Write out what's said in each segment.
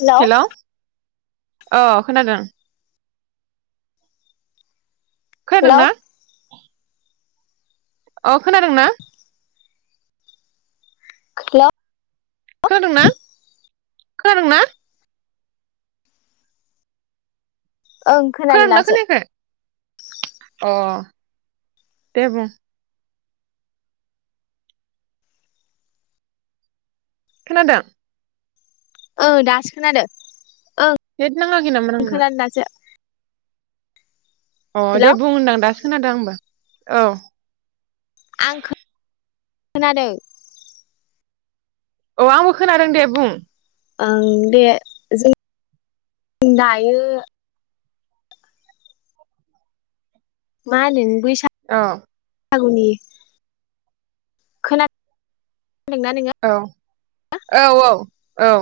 Hello ओ खोनादों hello खोनादोंना? अ खोनादोंना? हेलौ खोनादोंना? खोनादोंना? ओं खोनादों खोनादोंना दासो खोनायाखै अ दे बुं खोनादों ओ दासो खोनादों ओं नेट नाङाखै नामा नोंना खोनादों [unintelligible] अ दे हेलौ बुं होनदां दासो खोनादों आंबो औ आं खो नादों औ आंबो खोनादों दे बुं ओं दे जों दायो मा होनो बै औ सागुनि खोना औ औ औ औ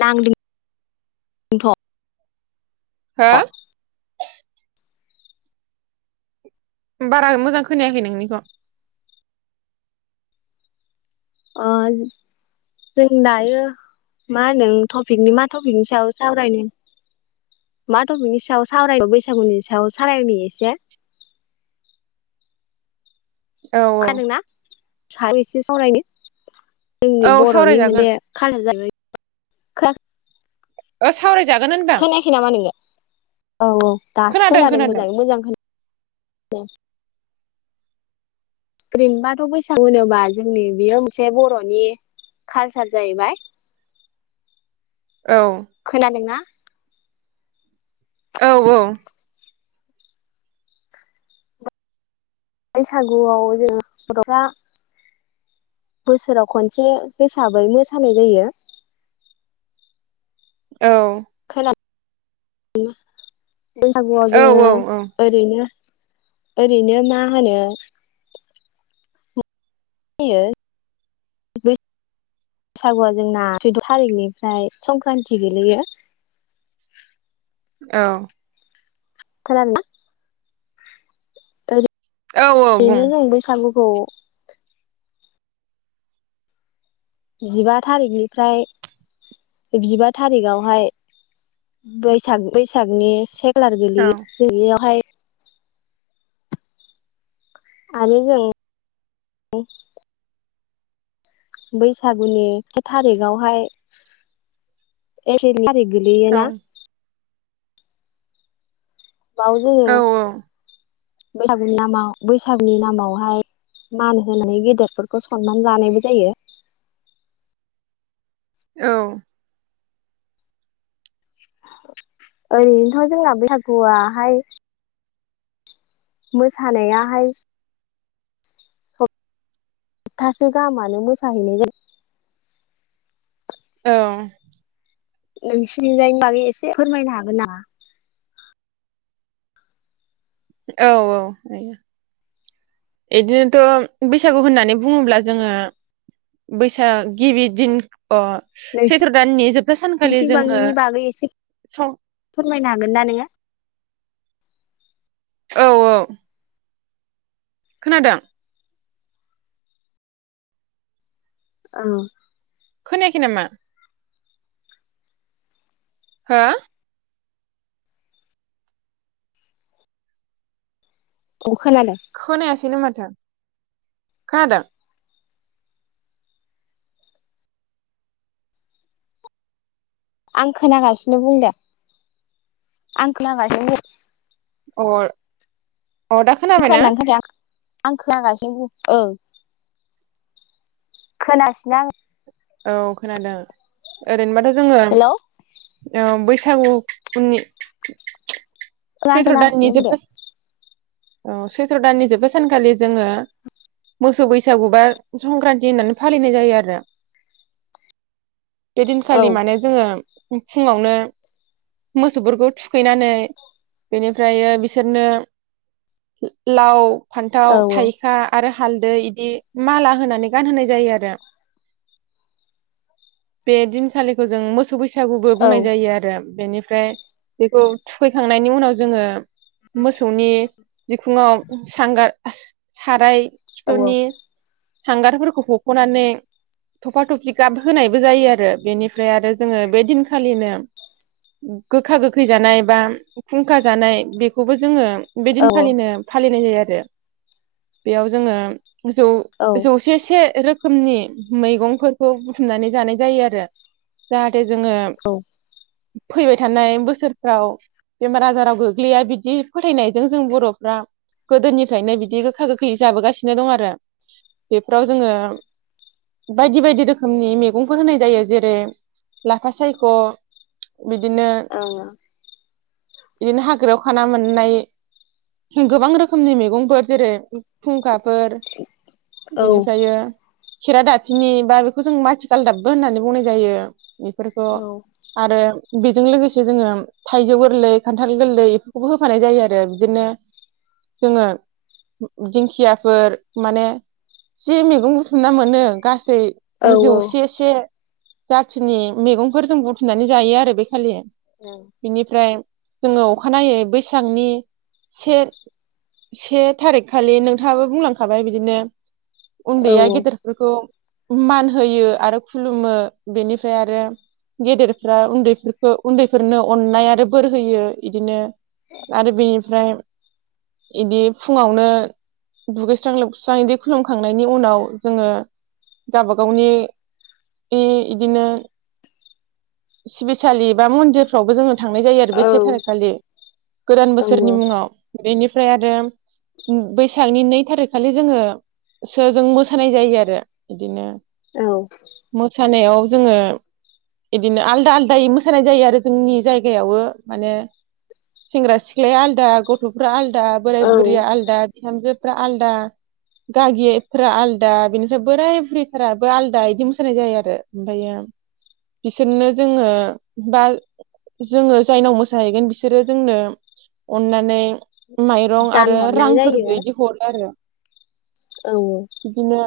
नांदों थ' हो? बारा मोजां खोनायाखै नोंनिखौ अ जों दायो मा होनो टपिकनि मा टपिकनि सायाव सावरायनो मा टपिकनि सायाव सावरायनो बैसागुनि सायाव सावरायनि एसे औ औ खोनादोंना [unintelligible] एसे सावरायनि जोंनि औ बर'नि सावरायजागोन मोनसे कालार जाहैबाय खा ओ सावराय खोनायाखै नामा नोङो? औ औ दासो खोनादों मोजाङै मोजां खोना [unintelligible] ओरैनोबाथ' बैसागु होनोबा जोंनि बियो मोनसे बर'नि कालचार जाहैबाय औ खोनादोंना? औ औ बैसागुआव जों गथ'फ्रा बोसोराव खनसे हिसाबै मोसानाय जायो। औ खोना उम बैसागुआव औ जोङो औ औ ओरैनो ओरैनो मा होनो [unintelligible] बैसागुआ जोंना सैद' थारिखनिफ्राय संक्रान्ति गोेलैयो। औ खोनादोंना? ओरि औ औ बुं बेनो जायो बैसागु ह जिबा थारिखनिफ्राय जिबा थारिगआवहाय बैसाग बैसागनि से खालार औ गोलैयो जैययावहाय आरो जों। बैसागुनि से थारिगावहाय एफ्रिलनि थारिग। गोलैयो औ ना? बाव जोङो औ बैसागुनि नामाव बैसागुनि नामावहाय मान होनानै गेदेरफोरखौ सनमान जानायबो जायो। औ ओरैनोथ' जोंना बैसागुवाहाय मोसानायाहाय हबथासे गाहामानो मोसाहैनाय जायो। औ नोंसिनिजाय बागै एसे फोरमायनो हागोन ना? औ औ बिदिनोथ' बैसागु होननानै बुङोब्ला जोङो बैसाग गिबि दिन अ सैथ्र' दाननि जोबथा सानखालि नोंसिनिथिं जोङो बागैनि बागै एसे स फोरमायनो हागोन ना नोङो औ औ खोनादों? औ खोनायाखै नामा? हो औ खोनादों खोनायासैनो मााथो। खोनादों। आं खोनागासिनो बुं दे आं खोनागासिनो अ अदा खोनाबायना? खोनादों खोनादों आं खोनागासिनो ओं खोनासिना आं। औ खोनादों ओरैनोबाथ' हेलौ जोङो बै [unintelligible] उननि आं सैथ्र खोनागासिनो दाननि बुंदो जोब औ सैथ्र' दाननि जोबथा‌ सानखालि जोंङो मोसौ बैसागु बा संक्रान्ति होननानै फालिनाय जायो आरो बे औ दिनखालि माने जोंङो फुंङावनो मोसौफोरखौ थुखैनानै बेनिफ्रयो बिसोरनो लाव फान्थाव औ थाइखा आरो हालदै इदि माला होनानै गानहोनाय जायो आरो बे दिनखालिखौ जों मोसौ बैसा बैसागुबो औ बुंनाय जायो आरो बेनि फ्राय बेखौ थुखैखांनायनि उनाव जोंङो मोसौनि बिखुंङाव सांगार [inaudible] साराय दानहरनाय सुनि हांगारफोरखौ हख'नानै थफा थफि गाब होनायबो जायो आरो बेनिफ्राय आरो जोंङो बे दिनखालिनो गोखा गोखै जानाय बा खुंखा जानाय बेखौबो जोंङो बे दिन जायो खालिनो फालिनाय जायो आरो [inaudible] बेयाव जोंङो जौ जौसे से रोखो रोखोमनि मैगंफोरखौ बुथुमनानै जानाय जायो आरो जा थे जोंङो फैबाय थानाय बोसोरफ्राव बेमार आजाराव गोग्लैया बिदि फोथायनायजों जों बर'फ्रा गोदोनिफ्रायनो बिदि गोखा गोखै जाबोगासिनो दं आरो बेफोराव जोंङो बायदि बायदि रोखोमनि मैगंफोर होनाय जायो जेरै लाफा सायख बिदिनो बिदिनो हाग्रायाव खाना मोननाय गोबां रोखोमनि मैगंफोर जेरै खुंखाफोर बिनिफ्रायो खेरा दाफिनि बा बेखौ जों माथि गालदाबबो होननानै बुंनाय जायो बेफोरखौ आरो बेजों लोगोसे जोंङो थाइजौ लै खान्थाल गोरलैबो बेफोरखौ बो होफानाय आरो बिदिनो जोंङो दिंखियाफोर माने जि मैगं बुथुमना मोनो दै [unintelligible] जौसे से जाथिनि मैगंफोर जों बथुमनानै जायो आरो बे फालि बिनिफ्राय जोंङो अखानायै बैसागनि से से थारिख खालि नोंथांङाबो बुंलांखाबाय बिदिनो उन्दैया गेदेरफोरखौ मान होयो आरो खुलुमो बेनिफ्राय आरो गेदेरफ्रा उन्दैफोरखौ उन्दैफोरनो अननाय आरो बोर होयो इदिनो आरो बेनिफ्राय इदि फुङावनो दुगैस्रां लोबस्रां इदि खुलुमखांनायनि उनाव जोङो गावबा गावनि बि इदिनो सिबिसालि बा मन्दिरफ्रावबो जोङो थांनाय बेसे थायखालि गोदान बोसोरनि मुङाव बेनि ओमफ्राय आरो बैसागनि नै थारिखखालि जोङो सो जों मोसानाय जायो आरो बिदिनो औ। मोसानायाव जोङो बिदिनो आलदा आलदायै मोसानाय जायो आरो जोंनि जायगायावओ माने सेंग्रा सिख सिख्लाया आलदा गथ'फ्रा आलदा बोराय बुरैया आलदा बिहामजो आलदा गागेफोरा आलदा बिनिफ्राय बोराय बुरैफोराबो आलदा बिदि मोसानाय जायो आरो ओमफाय बिसोरनो जोङो बा जोङो जायनाव मोसाहैगोन बिसोरो जोंनो अननानै माइरं आरो रांफोरबो बिदि हरो आरो औ बिदिनो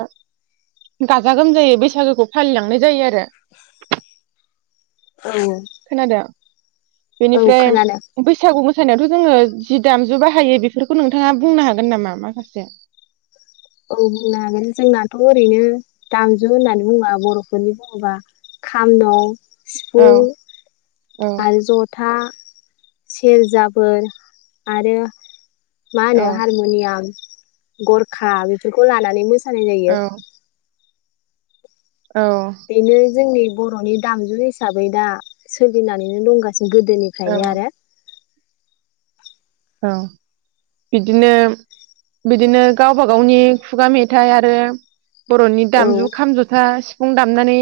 गाजा गोमजायै बैसागोखौ फालिलांनाय जायो आरो [inaudible] औ औ खोनादों बेनिफ्राय खोनादों बैसागु मोस मोसानायावथ' जोङो जि दामजु बाहायो बेफोरखौ नोंथाङा बुंनो हागोन नामा? माखासे औ बुंनो हागोन जोंनाथ' ओरैनो दामजु होननानै बुङा बर'फोरनि बुङोबा खाम दं। औ सिफुं औ आरो ज'था, सेरजा बोर आरो मा औ होनो हारम'नियाम, गरखा बे बेखौ लानानै मोस सानाय जायो। औ औ बेनो जोंनि बर'नि दामजु हिसाबै दा सोलिनानैनो दंगा औ गोदोनिफ्रायनो आरो औ बिदिनो बिदिनो गावबाागावनि खुगा मेथाइ आरो बर'नि औ दामजु खाम ज'था सिफुं दामनानै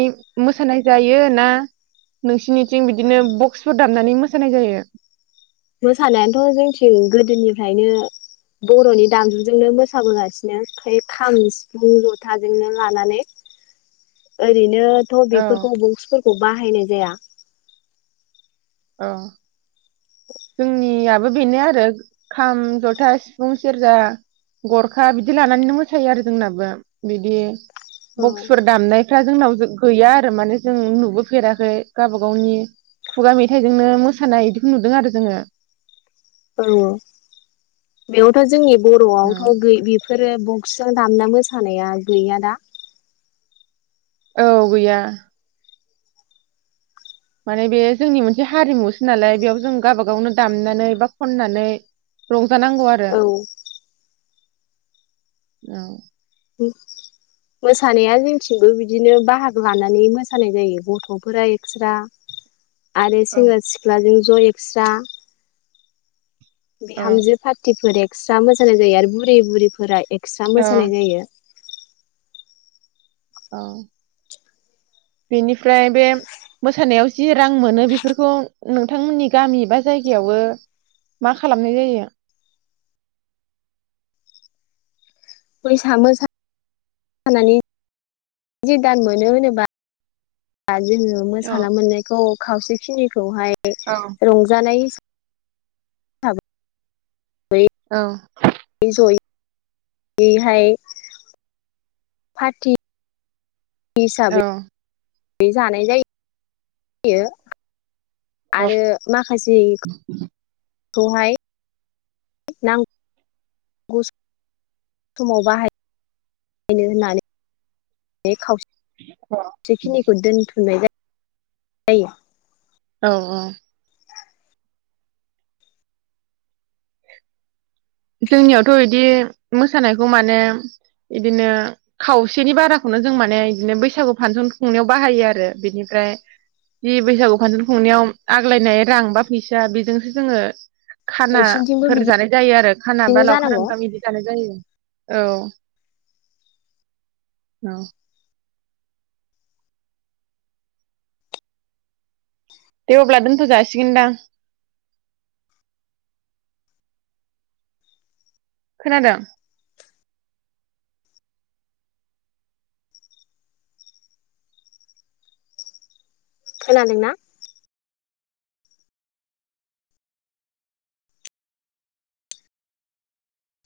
मोसानाय जायो ना नोंसिनिथिं बिदिनो बक्सफोर दामनानै मोसानाय जायो? मोसानायानोथ' जोंनिथिं गोदोनिफ्रायनो बर'नि दामजुजोंनो मोसाबोगासिनो ओमफाय खाम सिफुं ज'थाजोंनो लानानै ओरै बिनोथ' औ बेफोरखौ बुक्सफोरखौ बाहायनाय जाया औ। जोंनिया बेनो आरो खाम ज'था सिफुं सेरजा गरखा बिदि लानानैनो मोसायो आरो जोंनाबो बिदि औ बक्सफोर दामनायफ्रा जोंनाव गो-गैया आरो माने जों नुबोफेराखै गावबा गावनि खुगा मेथाइजोंनो मोसानाय बिदिखौ नुदों आरो जोंङो औ बेयावथ' जोंनि औ बर'आवथ' गै-बेफोरो बक्स जों दामना मोसानाया गैया दा औ गैया माने बे जोंनि मोनसे हारिमुसो नालाय बेयाव जों गावाबा गावनो दामनानै बा खननानै रं नांगौ आरो औ औ मोसानाया जोंथिंबो बिदिनो बाहागो लानानै मोसानाय जायो गथफोरा एक्स्रा आरो अ सेंग्रा सिख्लाजों ज‌ एक्स्रा बिहामजो फारटि फोर एस स्रा मोसानाय जायो आरो बुरै बुरिफोरा एक एकस्रा औ मोसानाय जायो औ बेनिफ्राय बे मोसानायाव जि रां मोनो बेफोरखौ नोंथांमोननि गामि बा जायगायावबो मा खालामनाय जायो फैसा मोसानानै जि दान मोनो होनोबा जोंङो औ मोसाना मोननायखौ खावसेखिनि एक खौहाय औ रंजानाय हाब औ जयै हाय पारटि हिसाबै औ बे जानाय जा यो आरो माखासे खौ हाय नां गो समाव बाहाय नों होननानै औ बेखिनिखौ दोनथुमनाय जायो जायो औ औ जोंनियावथ इदि मोसानायखौ माने इदिनो खावसेनि बाराखौनो जों माने इदिनो बैसागु फांसन खुंनायाव बाहायो आरो बिनिफ्राय जि बैसागु फांसन खुंनायाव आग्लायनाय रां बा फैसा बेजोंसो जोङो नोंसिनिथिंबो खानाफोर जानाय जायो आरो खाना बा बिदिनो लावखार जानांगौ ओंखाम बिदि जानाय जायो औ औ दे अब्ला दोनथजासिगोनदां खोनादों खोनदों ना?